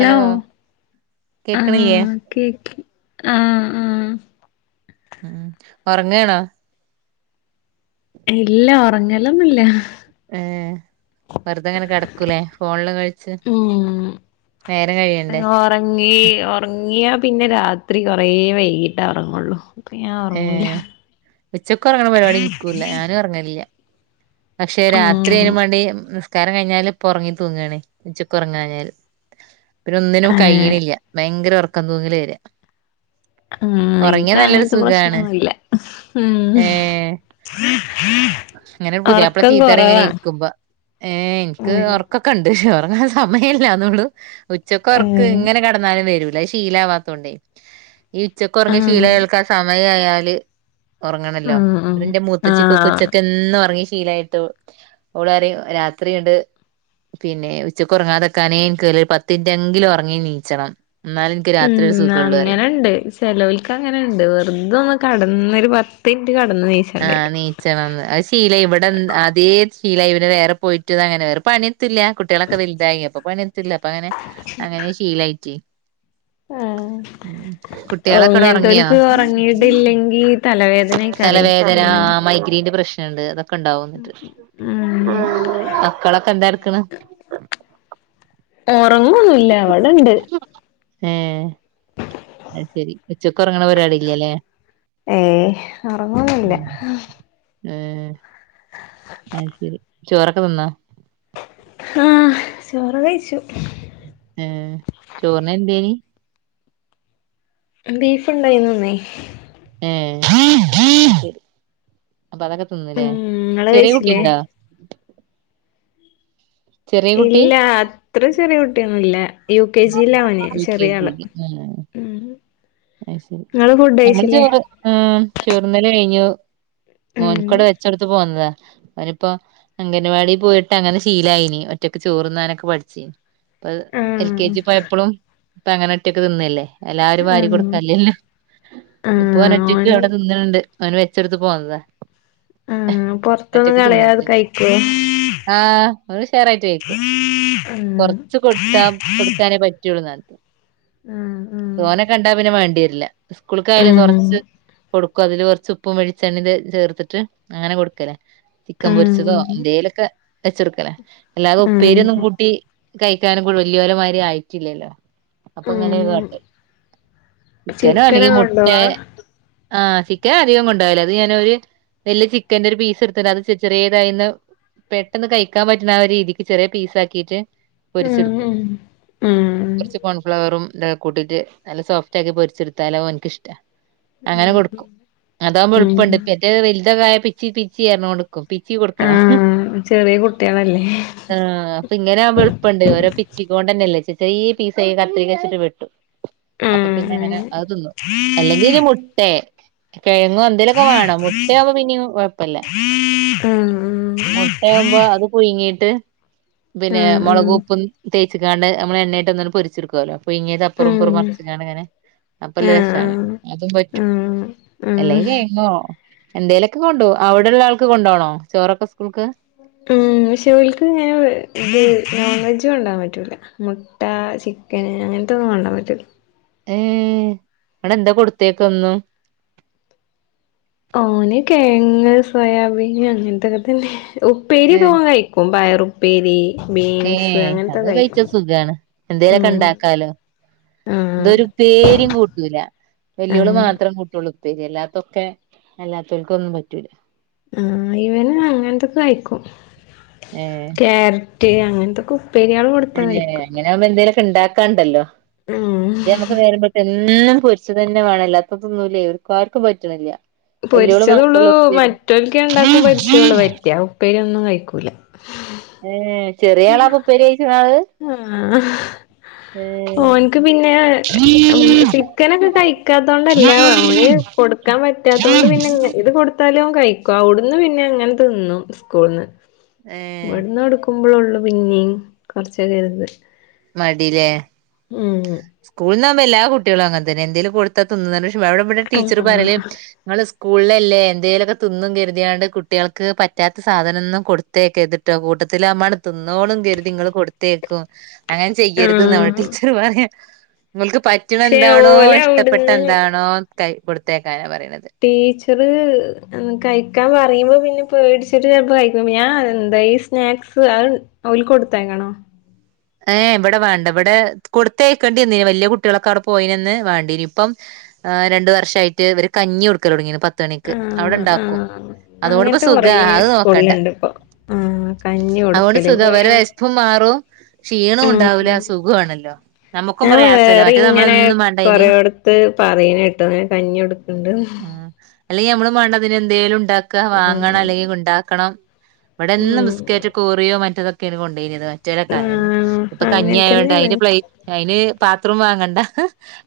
Hello ആ കേക്കണില്ലേ കേക്കി ആ ആ ഉം ഒറങ്ങയാണോ ഇല്ല ഉറങ്ങലൊന്നുമില്ല ഏ വെറുതെ ഇങ്ങനെ കിടക്കൂലേ ഫോണിലും കളിച്ച് ഉം നേരം കഴിയണ്ടേ ഒറങ്ങി ഒറങ്ങിയാ പിന്നെ രാത്രി കൊറേ വൈകിട്ടേ ഒറങ്ങുള്ളൂ അപ്പ ഞാൻ ഉറങ്ങൂല ഉച്ചകൊറങ്ങണ പരിപാടി എനക്കൂല്ല ഞാനുഉറങ്ങൂല്ല പക്ഷെ രാത്രി ഉം അയിനുംവേണ്ടി നിസ്ക്കാരം കഴിഞ്ഞാല് ഉറങ്ങി തൂങ്ങാണേ ഉച്ചക്കുറങ്ങാഞ്ഞാല് പിന്നൊന്നിനും ഏഹ് കഴിയണില്യ ഭയങ്കര ഒറക്കം തൂങ്ങല് വരികാ ഉം എനിക്ക് അങ്ങനത്തെ പ്രശ്നൊന്നുമില്ല ഏഹ് ഹ ഹാ [inaudible] പുതിയാപ്ല ചീത്തറേങ്ങനെ ഇരിക്കുമ്പോ ഏ എനിക്ക് ഉം ഉറക്കൊക്കെണ്ട് ഉറങ്ങാൻ സമയില്ല അതൊള്ളൂ ഉച്ചകൊറക്കം ഏഹ് ഇങ്ങനെ കെടന്നാലും വരും ഇല്ല ശീലാവാത്തോണ്ടേ ഈ ഉച്ചക്കൊറങ്ങി ആഹ് ശീലാൾക്കെ സമയായാലേ ഉറങ്ങണല്ലോ ആഹ് ആഹ് അതിന്റെ ആഹ് മൂത്തച്ചിക്കുക്കെന്നുറങ്ങി ശീലായിട്ട് ഓള് പറയും രാത്രീണ്ട് പിന്നെ ഉച്ചക്ക് ഉറങ്ങാതെക്കാനെ എനക്ക് പത്തിറ്റെങ്കിലും ഒറങ്ങീ ച്ചണം ഉം അങ്ങനുണ്ട് ചെലവയ്ക്ക് അങ്ങനെയുണ്ട് വെറുതൊന്ന് കടന്നൊരു പ ആ നീച്ചവന്ന് ആശീലം ഇവിടെന്ന് അതേ ശീലായി. പിന്നെ വേറെ പോയിട്ടും ഇതങ്ങനെ. വേറെ പണി ത്തില്ല കുട്ടിയെളൊക്കെ വെല്തായി. അപ്പൊ പണി എത്തുല്ല. അപ്പ അങ്ങനെ അങ്ങനെ ശീലായിറ്റെ ആഹ് ഓ കുട്ടികളൊക്കെടെ ഉറങ്ങിയോ അങ്ങനത്തോൽക്ക് ഉറങ്ങിയിട്ടില്ലെങ്കീ തലവേദനേക്കാരെ [unintelligible] കൊണ്ടാവുവന്നിട്ട് ഉം മക്കളൊക്കെ എന്താ ഇട്ക്ക്ണ് ഒറങ്ങൊന്നൂല്ല. ഇവടെണ്ട് ഏഹ് അത് ശരി ഉച്ചക്ക് ഒറങ്ങണ പരിപാടി ഇല്ലല്ലേ ഏയ് ഒറങ്ങൊന്നുല്ല ഉം ഏഹ് അത് ശരി. ചോറൊക്കെ തിന്നൊ ഹാഹ് ചോറ് ക്കെ കഴിച്ചു ഏഹ് ചോറിന് എന്തേനി ബീഫ് ഉണ്ടായിന്നു ഇന്നേ ഏഹ് ശരി അപ്പൊ അതൊക്കെ തിന്ന് ലേ ഉം ഇങ്ങള് ചെറിയ കഴിച്ചില്ലേ കുട്ടിണ്ടൊ ഇല്ല അത്ര ചെറിയ കുട്ടിയൊന്നുംല്ല യു കെ ജി ലാ ഓന് യു ചെറിയ ആള് മ് അഹ് ശരി. നമ്മള് ചോറ് ആ ചോറുണ്ണല് കഴിഞ്ഞു ഉം മോൻകടെ വെച്ചൊടുത്തു പോന്നതാ അവനിപ്പോ അംഗൻവാടി പോയിട്ട് അങ്ങനെ ശീലായിനി ഒറ്റക്ക് ചോറുണ്ണാനൊക്കെ പഠിച്ചിനി ഇപ്പൊ എൽ കെ ആഹ് ജി പോയപ്പളും ഇപ്പ അങ്ങനെ ഒറ്റക്ക് തിന്നല്ലേ എല്ലാരും വാരി കൊട് ആഹ് ക്കല്ലല്ലൊ. ഇപ്പൊ ഓന് ഒറ്റക്ക് അവിടെ തിന്ന്ണ് ണ്ട്. ഓന് വെച്ചു കൊടുത്തിട്ട് പോന്നതാ ഉം പൊറത്തൊന്നും ഒറ്റക്ക് കളയാതെ തിന്നട്ടെ കഴിക്കോ ആഹ് ഓന് ഉഷാറായിട്ട് കയിക്കും. ഉം കൊറച്ച് കൊടുത്താ കൊടുക്കാനേ പറ്റൊള്ളൂന്നറിം ഉം ഉം തോനെ കണ്ടാ പിന്നെ മാണ്ടിയര്ല്ല സ്കൂൾക്കായാലും ഉം കൊറച്ച് കൊടുക്കും അതില് കുറച്ച് ഉപ്പും വെളിച്ചെണ്ണിം ചേർത്തിട്ട് അങ്ങനെ കൊടുക്കല ചിക്കൻ ഉം പൊരിച്ചതോ എന്തേലൊക്കെ വെച്ചൊടുക്കലാ. അല്ലാതെ ഉം ഉപ്പേരിയൊന്നും കൂട്ടി കഴിക്കാനും കൂടി വല്യോരെ മായിരി ആയിട്ടില്ലല്ലോ അപ്പൊ ഇങ്ങനെ ഉം കാട്ടാ ചിക്കനോ ചിക്കന് അല്ലെങ്കിൽ മുട്ടെ കൊണ്ടോവാ ആഹ് ചിക്കന് അധികം കൊണ്ടാവല്ല അത് ഞാനൊര് വലിയ ചിക്കൻന്റെ ഒരു പീസ് ഇട്ത്ത്ണ്. അത് ചെ ചെറിയതായിന്നാ പെട്ടെന്ന് കഴിക്കാൻ പറ്റ്ണ ആ ഒര് രീതിക്ക് ചെറിയ പീസാക്കിട്ട് ഉം പൊരിച്ചെടുക്കും ഉം കുറച്ച് കോൺഫ്ലവറും ഇതൊക്കെ കൂട്ടിട്ട് നല്ല സോഫ് റ്റ് ആക്കി പൊരിച്ച് എടുത്താൽ അ ഓൻക്കിഷ്ടാ അങ്ങനെ ഉം കൊടുക്കും. അതാകുമ്പോ ഉം എളുപ്പണ്ട്. മറ്റെ വലുതൊക്കായ പിച്ചി പിച്ചി പറഞ്ഞോണ്ട് ക്കും. പിച്ചി കൊടുക്കണം ആഹ് ചെറിയ കുട്ടികളല്ലേ ആഹ് അപ്പൊ ഇങ്ങനെ ആവുമ്പ എളുപ്പണ്ട് ഓരോ പിച്ചിക്കോണ്ടന്നെല്ലേ ചെറിയ പീസ് ആയി കത്രിക വെച്ചിട്ട് വെട്ടും അപ്പൊ പിന്നെ അങ്ങനെ ഉം അത് തിന്നും. അല്ലെങ്കില് മുട്ടേ കിഴങ്ങും എന്തേലൊക്കെ വാണം. മുട്ടയാമ്പോ പിന്നിം കൊഴപ്പല്ല ഉം മുട്ടയാവുമ്പോ അത് പുയുങ്ങി ട്ട് പിന്നെ ഉം ഉം മുളകുംഉപ്പും തേച്ച്ക്കാണ്ട് ഞമ്മള് എണ്ണേ ഇട്ട് ഒന്ന് പൊരിച്ചെടുക്കല്ലോ പുയുങ്ങിയത് അപ്പുറം ഇപ്പുറും ഉം മ ർച്ച്കാണ്ട് ഇങ്ങനെ അപ്പ ല്ല രസാണ്. ആഹ് അതും ആഹ് പറ്റും ഉം ഉം അല്ലെങ്കി കെഴങ്ങോ എന്തേലൊക്കെ കൊണ്ടുപോവും. അവിടെള്ള ആൾക്ക് കൊണ്ടോണോ ചോറൊക്കെ സ്കൂൾക്ക് ഉം പക്ഷെ ഓൽക്ക് ഇങ്ങനെ ഇത് നോൺ വെജ് കൊണ്ടാവാൻ പറ്റൂല. മുട്ട, ചിക്കൻ അങ്ങനത്തെൊന്നും കൊണ്ടോ വാൻ പറ്റൂല്ല ഏഹ് ഇന്നട്ട് എന്താ കൊടുത്തയക്ക എന്നും ഓന് കെഴങ്ങ് സോയാബീൻ അങ്ങനത്തൊക്കെ തന്നെ ഉപ്പേരിയൊക്കെ ഏഹ് ഓൻ കഴിക്കും. പയർ ഉപ്പേരി ഏഹ് അത് കഴിച്ച സുഖാണ്. എന്തേലൊക്കെ ഉം ഉണ്ടാക്കാലോ ആഹ് ഇതൊരു ഉപ്പേരിയും കൂട്ടൂല. വല്യോള് ആഹ് മാത്രം കൂട്ടുള്ളൂ ഉപ്പേരിയല്ലാത്തൊക്കെ എല്ലാത്തവർക്കും ഒന്നും പറ്റൂല. ആഹ് ഇവന് അങ്ങനത്തൊക്കെ കഴിക്കും, ഏഹ് ക്യാര റ്റ് അങ്ങനത്തൊക്കെ ഉപ്പേരികള് കൊടുത്താ കഴിക്കും. റ്റ് ഇണ്ടാക്കണ്ടല്ലോ ഉം ഇത് നമുക്ക് നേരം വെളുത്ത് എ എന്നും പൊരിച്ചു തന്നെ വേണം, ഇല്ലാത്തതൊന്നും തുന്നുല്ലേ ഇവർക്ക് ആർക്കും പറ്റണില്ല. വല്യോള് പൊരിച്ചതുള്ളൂ മാത്രള്ളൂ ഉപ്പേരി മറ്റോര്ക്ക് രണ്ടാൾക്കും [unintelligible] ഉപ്പേരി ഒന്നും കഴിക്കൂല. ഏഹ് ചെറിയ ആളാ അപ്പ ഉപ്പേരി കഴിക്കുന്ന ആള്. ആഹ് ഏ ഓനിക്ക് പിന്നെ മ് ചിക്കനൊക്കെ കഴിക്കാത്തോണ്ടല്ല ഓന് കൊടുക്കാ ൻ പറ്റാത്തകൊണ്ട് പിന്നെ ഇങ്ങ് ഇത് കൊടുത്താലും കഴിക്കും, അവിടുന്ന് പിന്നെ അങ്ങനെ തിന്നും സ്കൂൾന്ന്. ഏ [unintelligible] പിന്നെയും [unintelligible] മടില്ലേ സ്കൂളിന്ന് ആകുമ്പോ എല്ലാ കുട്ടികളും അങ്ങനെ തന്നെ എന്തേങ്കലും കൊടുത്ത തിന്നുന്ന് പറ [unintelligible] അവിടെ പിന്നെ ടീച്ചർ പറയല് ആഹ് നിങ്ങള് സ് സ്കൂളിലല്ലേ എന്തെലൊക്കെ തിന്നും കരുതിയാണ്ട് കുട്ടികൾക്ക് പറ്റാത്ത സാധനം ഒന്നും കൊടുത്തയക്കരുത്ട്ടോ കൂട് ട്ടത്തിലമണ തിന്നോളും കരുതി ഇങ്ങള് കൊടുത്തേക്കും. അങ്ങനെ ചെയ്യരുത് നമ്മുടെ ആഹ് ടീച്ചർ പറയാ. നിങ്ങൾക്ക് പറ്റണ പക്ഷെ എന്താണോ ഓലെ ഇഷ്ടപ്പെട്ട അവിടുന്ന് എന്താണോ ക കൊടുത്തേക്കാന പറയ. ടീച്ചറ് കഴിക്കാൻ പറയുമ്പോ പിന്നെ പേടിച്ചിട്ട് ചെലപ്പോ കഴിക്കും, ഞാൻ എന്താ ഈ സ്നാക്സ് അ ഓല് കൊടുത്തക്കണോ? ഏഹ് ഇവിടെ വേണ്ട ഇവിടെ കൊടുത്തയക്കേണ്ടിന്ന് വല്യ കുട്ടികളൊക്കെ അവിടെ പോയിനന്ന് വേണ്ടേന് ഇപ്പം ആ രണ്ട് വർഷായിട്ട് ഇവര് കഞ്ഞി കൊടുക്ക തുടങ്ങിരുന്നു പത് പത്തണിക്ക് അവിടെ ആഹ് ഇണ്ടാക്കും, ആഹ് അതോണ്ട്പ്പ അങ്ങനത്തെ സുഖ കൊറേ അത് നോക്കണ്ട സ്കൂളിലുണ്ട് ഇപ്പൊ ആഹ് കഞ്ഞി അതുകൊണ്ട് കൊടുക്കല് സുഖ ഇപ്പൊ അവരെ ഞാൻ വെശ്പ്പും മാറും ക്ഷീണം ആഹ് ഒണ്ടാവൂല സുഗുവാണല്ലോ നമ്മുക്കും ഞാൻ പ്രയാസല്ല വേറെ മറ്റേ നമ്മള ഇന്നും വേണ്ട അന് പറയന കേട്ടൊന്നെ കഞ്ഞി എടുക്കണ്ട്ന്ന്. അല്ലെ ഞമ്മള് മണ്ടതിന് എന്തേലും ഉണ്ടാ ണ്ടാക്ക ആഹ് വാങ്ങണം അല്ലെങ്കിൽ ഉണ്ടാക്കണം ഇവിടെന്നും ഉം ബിസ്ക്കറ്റ് കൂറിയോ മറ്റതൊക്കെനി കൊണ്ടരത്. റ്റലക്കായന്ന് ആഹ് ഇപ്പ അങ്ങനെ കഞ്ഞിയായോണ്ട് തന്നെയാണ് അയിന് പ്ലേ അയിന് പാത്രേം വാങ്ങണ്ട.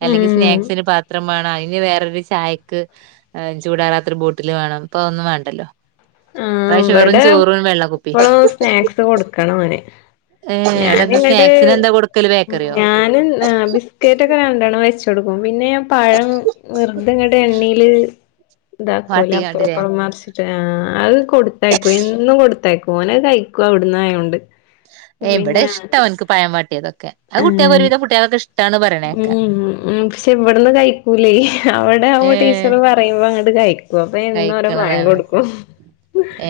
അല്ലെങ്കിൽ ഉം സ്നാക്സിന് പാത്രം വേണം, അയി ഇനി വേറൊരു ചായക്ക് ഏ ചൂടാറാത്തരു ബോട്ടില് വേണം, പ്പോ ഒന്നും വേണ്ടല്ലോ. ആ ഇപ്രാവശ്യം വെറും ഇവടെ ചോറും വെള്ള കുപ്പി ഇപ്പളും സ്നാക്സ് കൊടുക്കണം അവന്. ഏ എടെ നിങ്ങടെ മ് ഞാനും ഏ ബിസ്ക്കറ്റ് ഒക്കെ രണ്ടണ്ണം വെച്ച് കൊടുക്കും, പിന്നെ പഴം വെറുതെങ്ങട് എണ്ണീല് ഇതാക്കൂല അപ്പുറം വാട്ടിക്കാണ്ടില്ലേ ഇപ്പുറം മാറിട്ച്ചിട്ടി ആ അത് കൊടുത്തേക്കും എന്നും കൊടുത്തേക്കും ഓനത് കഴിക്കൂ അവിടുന്ന് ആയോണ്ട്. എവിടെ ഇഷ്ട ഓന്ക്ക് പയം വാട്ടിയതൊക്കെ, അത് കുട്ടിക്ക് ഒരുവീതം കുട്ടികൾക്കൊക്കെ ഇഷ് മ് മ് മ് പക്ഷേ ഇവിടന്ന് കഴിക്കൂലേ അവടെ ആകുമ്പോ ഏഹ് ടീച്ചറ് പറയുമ്പോ അങ്ങ [unintelligible] ഇന്നരോ ര പയം കഴിക്കണതാണ് കൊടുക്കും.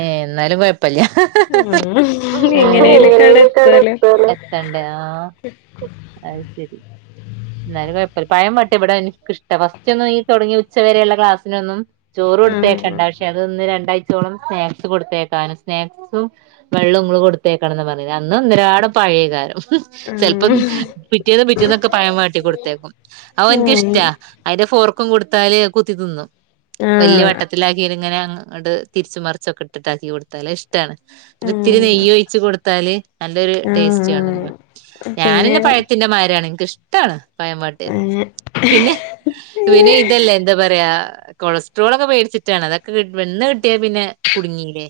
ഏഹ് എന്നാലും കൊഴപ്പല്ല ആ എങ്ങനെലൊക്കട എത്തുല്ലോ. ആ അത് ശരി. എന്നാലും കൊഴപ്പല്ല, പയം വാട്ടിയ ഇവിടെ എനിക്കിഷ്ട ഫസ്റ്റ് ഒന്നും ഈ തൊടങ്ങി ഉച്ചവരെയുള്ള ക്ലാസ്സിനൊന്നും ചോറ് കൊടുത്തയക്കണ്ട ആഹ് പക്ഷേ അതൊന്ന് രണ്ടാ [unintelligible] സ്നാക്സ് കൊടുത്തേക്കാനും സ്നാക്സും വെള്ളവും ഇങ്ങള് കൊടുത്തേക്കണന്ന് [unintelligible] അന്നും ഒന്നരാടം പ പഴെകാരം ചെലപ്പം ആഹ് പിറ്റേന്നും പിറ്റീന്നൊക്കെ പഴം വാട്ടി കൊടുത്തേക്കും, ആഹ് അവന്ക്കിഷ്ടാ അതിന്റെ ഫോർ ക്കം കൊടുത്താല് കുത്തി തിന്നും, വലിയ ആഹ് വട്ടത്തിലാക്കി ഇത് ഇങ്ങനെ മ് അത് തിരിച്ചും മറിച്ചൊക്കെ ഇട്ടിട്ടാക്കി കൊടുത്താല് ഇഷ്ടാണ്, ഇത് ഇത്തിരി നെയ്യ് ഒഴിച്ച് കൊടുത്താല് നല്ലൊരു ആഹ് ടേസ്റ്റ് ആണല്ലോ ആഹ് പിന്നെ ഞാനന്നെ പഴത്തിന്റെമാരാണ് എക്ക് ഇഷ്ടാണ്. പയം വാട്ടിയാത് അങ്ങനെ പിന്നെ പിന്നെ ഇതല്ലേ എന്താ പറയാ കൊളസ്ട്രോൾൊക്കെ പേടിച്ചിട്ടാണ് അതൊ ഇന്ന് എ പിന്നെ കുടുങ്ങല്ലേ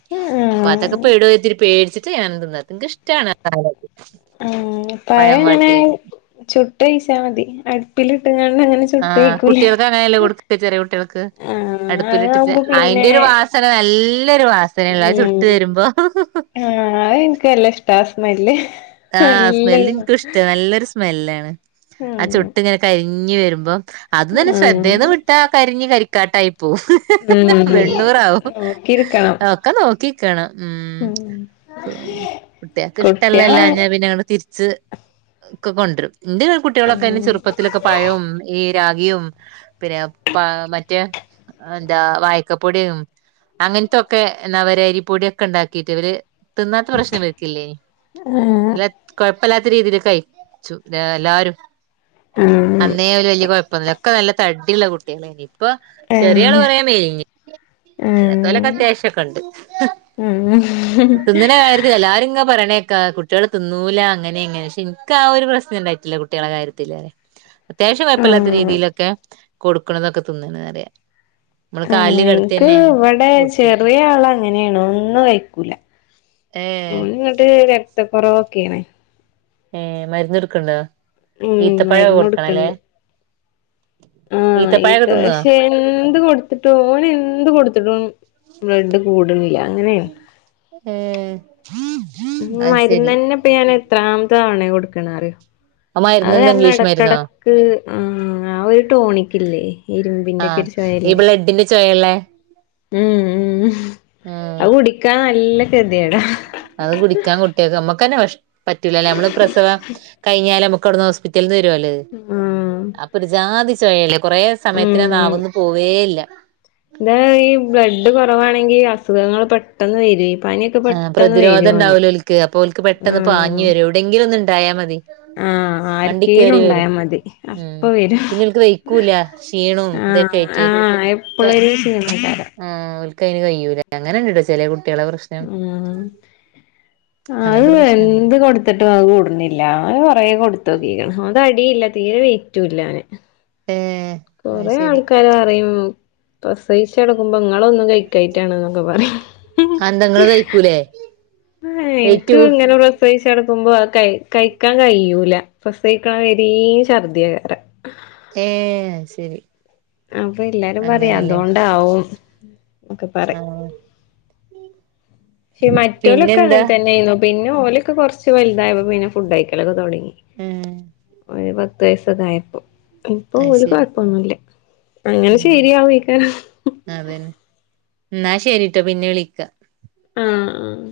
അപ്പൊ ആഹ് അതൊക്കെ പേടുവോ എന്ന് പേടിച്ചിട്ട് ചെയ്യാനുണ്ട് നിനക്ക് ഇഷ്ടമാണ് ഉ പഴ പഴം ഇങ്ങനെ വാട്ടിയത് ചുട്ട് കഴിച്ചാ മതി അടുപ്പിലിട്ടങ്ങ ആഹ കുട്ടികൾക്ക് അങ്ങനെയല്ലേ കൊടുക്ക ചെറിയ കുട്ടികൾക്ക് ആഹ് അടുപ്പിലിട്ടിച്ച് അതാവുമ്പോ പിന്നെ അയിന്റെ ഒരു വാ നല്ലൊരു വാസനള്ള അത് ഉം ചുട്ടു വരുമ്പോ മി ആഹ സ്മെല് എനിക്കും ഇഷ്ട നല്ലൊരു സ്മെല്ലാണ് ആ ആഹ് ചുട്ട് ഇങ്ങനെ കഴ വരുമ്പോ അത് തന്നെ ശ്രദ്ധേൽന്ന് ആഹ് വിട്ട കരി കരിക്കാട്ട ഉം വെണ്ണൂറാവും നോക്കിയിരിക്കണം ഒക്കെ നോക്കി ഉം കുട്ടികക്ക് ഇഷ്ടല്ല കുട്ട്യാള എല്ലാര തിരി ഒെ കൊും ഉം കുട്ടികളൊക്കെ ചെറുപ്പത്തിലൊക്കെ പഴവും രാഗിയും പിന്നെ പ മറ്റേ എന്താ വായക്കപ്പൊടിയും അങ്ങനത്തൊക്കെ എന്താ അവ അരിപ്പൊടിയൊക്കെ ഉണ്ടാക്കിട്ട് ഇവര് തിന്നാത്ത പ്രശ്നം വക്കില്ലേ ആഹ് ഇല്ല പ്പല്ലാത്ത രീതിൽ കൈ എല്ലാരും ആഹ് അന്നേ വല്ിയ കുഴപ്പൊന്നില്ല ഒക്കെ നല്ല തടിിയുള്ള കുട്ടികള ഇനി ഇപ്പൊ ചെറിയ ആള് ആഹ് പറയാൻ മേഞ്ഞ അല്ലാ തലക്ക ആഹ് അത്യാവശ്യംൊക്കെ ഉണ്ട് ഉം ുന്നിനെ കാര്യത്തില്ല ആരും ഇങ്ങ പറയണേ കുട്ടികെ തിന്നൂല അങ്ങനെ എങ്ങനെ പക്ഷെ എനിക്ക ആ ഒരു പ്രശ്നം ഉണ്ടായിട്ടില്ല കുട്ടികളെ കാര്യത്തി അത്യാവശ്യം ആഹ് വയപ്പമല്ലാത്ത ആഹ് രീതിയിലൊക്കെ കൊടുക്കണ എന്നൊക്കെ തിന്നണറിയ നമ്മ നിനിക്ക് ഇവിടെ ചെറിയ ആള അങ്ങനെയണോ ഒന്നും കഴിക്കൂല ഏ നിങ്ങട്ട് രക്തക്കറവൊക്കെയണേ ഏർ മരുന്ന് എടുക്കണ്ടോ ഉം ഈത്ത പഴമ കൊടുക്കണല്ലേ ആഹ ഈത്ത ഈത്തപ്പഴൊക്കെ തിന്നോ പക്ഷേ എന്ത് കൊടുത്തിട്ടും ഓന എന്ത് കൊടുത്തിട്ടും ബ്ലഡ് കൂടണില്ല അങ്ങനെയ ഉം മരുന്ന് തന്നെപ്പ ഞാൻ എത്രാമത്തെ തവണ കൊടുക്കണറോ ആ അത് മരുന്നെന്താ കാരണം ഇംഗ്ലീഷ് മരുന്നോ ഇടക്കടക്ക് ആ ആ ഒരു ടോണിക്കില്ലേ ഇരുമ്പിന്റെറെ ഒക്കെ ആഹ് ഒരു ഈ സായല്ലേ ബ്ലഡിന്റെ ചൊയള്ളേ ഉം ഉ ഉം അ കുടിക്കാ നല്ല കരുതിേടാ അത് കുടിക്കാൻ കുട്ടിയൊക്കെ നമ്മക്ക് പറ്റൂ നമ്മ പ്രസവ കഴിഞ്ഞാല നുക്ക് അവിടുന്ന് ഹോസ്പിറ്റല ആഹ് അപ്പൊ ഒരു ജാതി ചോയല്ലേ കൊറേ സമയത്തിന് ഉം നാവൊന്നും പോവേ ഇല്ല ഇതാ ഈ ബ്ലഡ് കൊറവാണെങ്കി അസുഖങ്ങള് പെട്ടെന്ന് വര് ആ പ്രതിരോധംണ്ടാവലോ ഒലക്ക് അപ്പൊ അവക്ക് പെട്ടെന്ന് പാഞ്ഞഞ് വരും എവിടെയെങ്കിലും ഒന്നും ഉണ്ടായാൽ മതി ആഹ വണ്ടി ആക്കെിലും കേറി വരും ഉണ്ടായാൽ മതി ഉം അപ്പ വരും പിന്നെ ഓൽക്ക് വെയ്ക്കൂല ക്ഷീണവും ആ ഇതൊക്കെ ആയിട്ട് ആഹ ക്കെ എപ്പോള്ളൊര് ചെയ്യുന്നട്ടാര ആഹ് അയിന് ഓൽക്ക് കഴയില്ല അങ്ങന ഉണ്ടട ചില കുട്ടികളെശ്ം ഉ ആ അങ്ങനത്തെ അ പ്രശ്നം എന്ത് കൊടുത്തിട്ടും അത് കൂടുന്നില്ല അവ കൊറ കൊടുത്ത നോക്കിക്കണം അത അടിയില്ല തീരെ വെറ്റൂല്ലാന് ഏഹ് അത് കൊറെേ ശരി ആൾക്കാര് അറയും പ്രസിച്ചടക്കുമ്പോ ങ്ങളൊന്ന കഴിക്കായിട്ടാണ എന്നൊക്കെ പറയും അതെന്താ ഇങ്ങള് കഴിക്കൂലേ ആ വെയിറ്റ് എനിക്ക് കൂ ഇങ്ങനെ പ്ര പ്രസിച്ചടുക്കുമ്പോ ക കഴിക്കാൻ കഴിയൂല പ്രസവിക്കണ വരും ഛർദിയകാരം ഏ ശരി അപ്പൊ എല്ലാരും പറയാ അങ്ങനെല്ലേ അതുകൊണ്ടാവും ഒക്കെ പറ ആ ഈ മറ്റോലൊക്കെ പിന്നെന്താ അങ്ങനെ തന്നെ ആയിരുണു പിന്നെ ഓലക്ക്‌ കൊറച്ച് വലുതായപ്പ പിന്നെ ഫുഡ് കയിക്കലൊക്കെ തൊടങ്ങി ഉം ഒരു പത്ത് വയസൊക്കെ ആയപ്പോ ഇപ്പൊ അത് ഒരു ശരി കുഴപ്പൊന്നുമല്ല അങ്ങനെ ഉം ശെരിയാവും ഇക്കാ അതന്നെ എന്നാ ശരിട്ടോ പിന്നെ വിളിക്ക ആഹ് ആഹ്